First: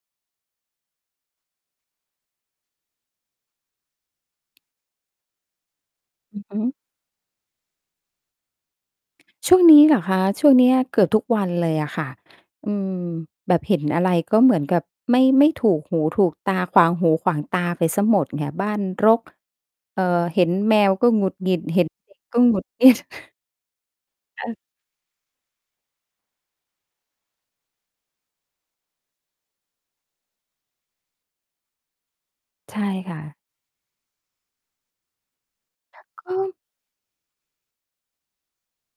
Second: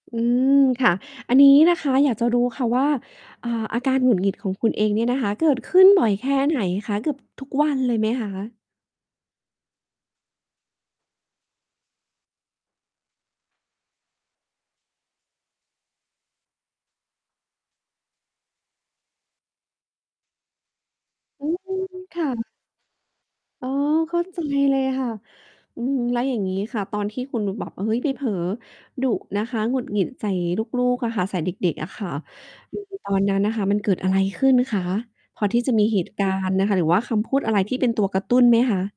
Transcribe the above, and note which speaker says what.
Speaker 1: อืม ค่ะ อันนี้นะคะอยากจะรู้ค่ะว่า อ่า อาการหงุดหงิดของคุณเองเนี่ยนะคะ เกิดขึ้นบ่อยแค่
Speaker 2: อือ
Speaker 1: ไ
Speaker 2: ฮ
Speaker 1: หน
Speaker 2: ึ
Speaker 1: คะ เกือบทุกวันเลยไหมคะ?
Speaker 2: ช่วงนี้เหรอคะ? ช่วงเนี้ยเกือบทุกวันเลยอะค่ะ อืม แบบเห็นอะไรก็เหมือนกับไม่ ไม่ถูกหูถูกตา ขวางหูขวางตาไปเสียหมดไง บ้านรก เอ่อ เห็นแมวก็หงุด
Speaker 1: อื
Speaker 2: หงิ
Speaker 1: ม
Speaker 2: ด เห็น เด็
Speaker 1: ค
Speaker 2: ก
Speaker 1: ่
Speaker 2: ก็
Speaker 1: ะ
Speaker 2: หงุดหงิด
Speaker 1: อ๋อ เข้า ใจเลยค่ะ อืม แล้วอย่างงี้ค่ะ ตอนที่คุณแบบบอก "เฮ้ย ไปเผลอ ดุ" นะคะ หงุดหงิดใส่ลูก ๆ อะค่ะ ใส่เด็ก ๆ อะค่ะ
Speaker 2: ใช
Speaker 1: ค
Speaker 2: ่
Speaker 1: ือ ต
Speaker 2: ค
Speaker 1: อ
Speaker 2: ่
Speaker 1: นน
Speaker 2: ะ
Speaker 1: ั้นน่ะค่ะ มันเกิดอะไรขึ้นคะ? พอที่จะมีเหตุก
Speaker 2: ก
Speaker 1: ารณ
Speaker 2: ็
Speaker 1: ์น่ะค่ะ หรือว่าคำพูดอะไรที่เป็นตัวกระตุ้นไหมคะ?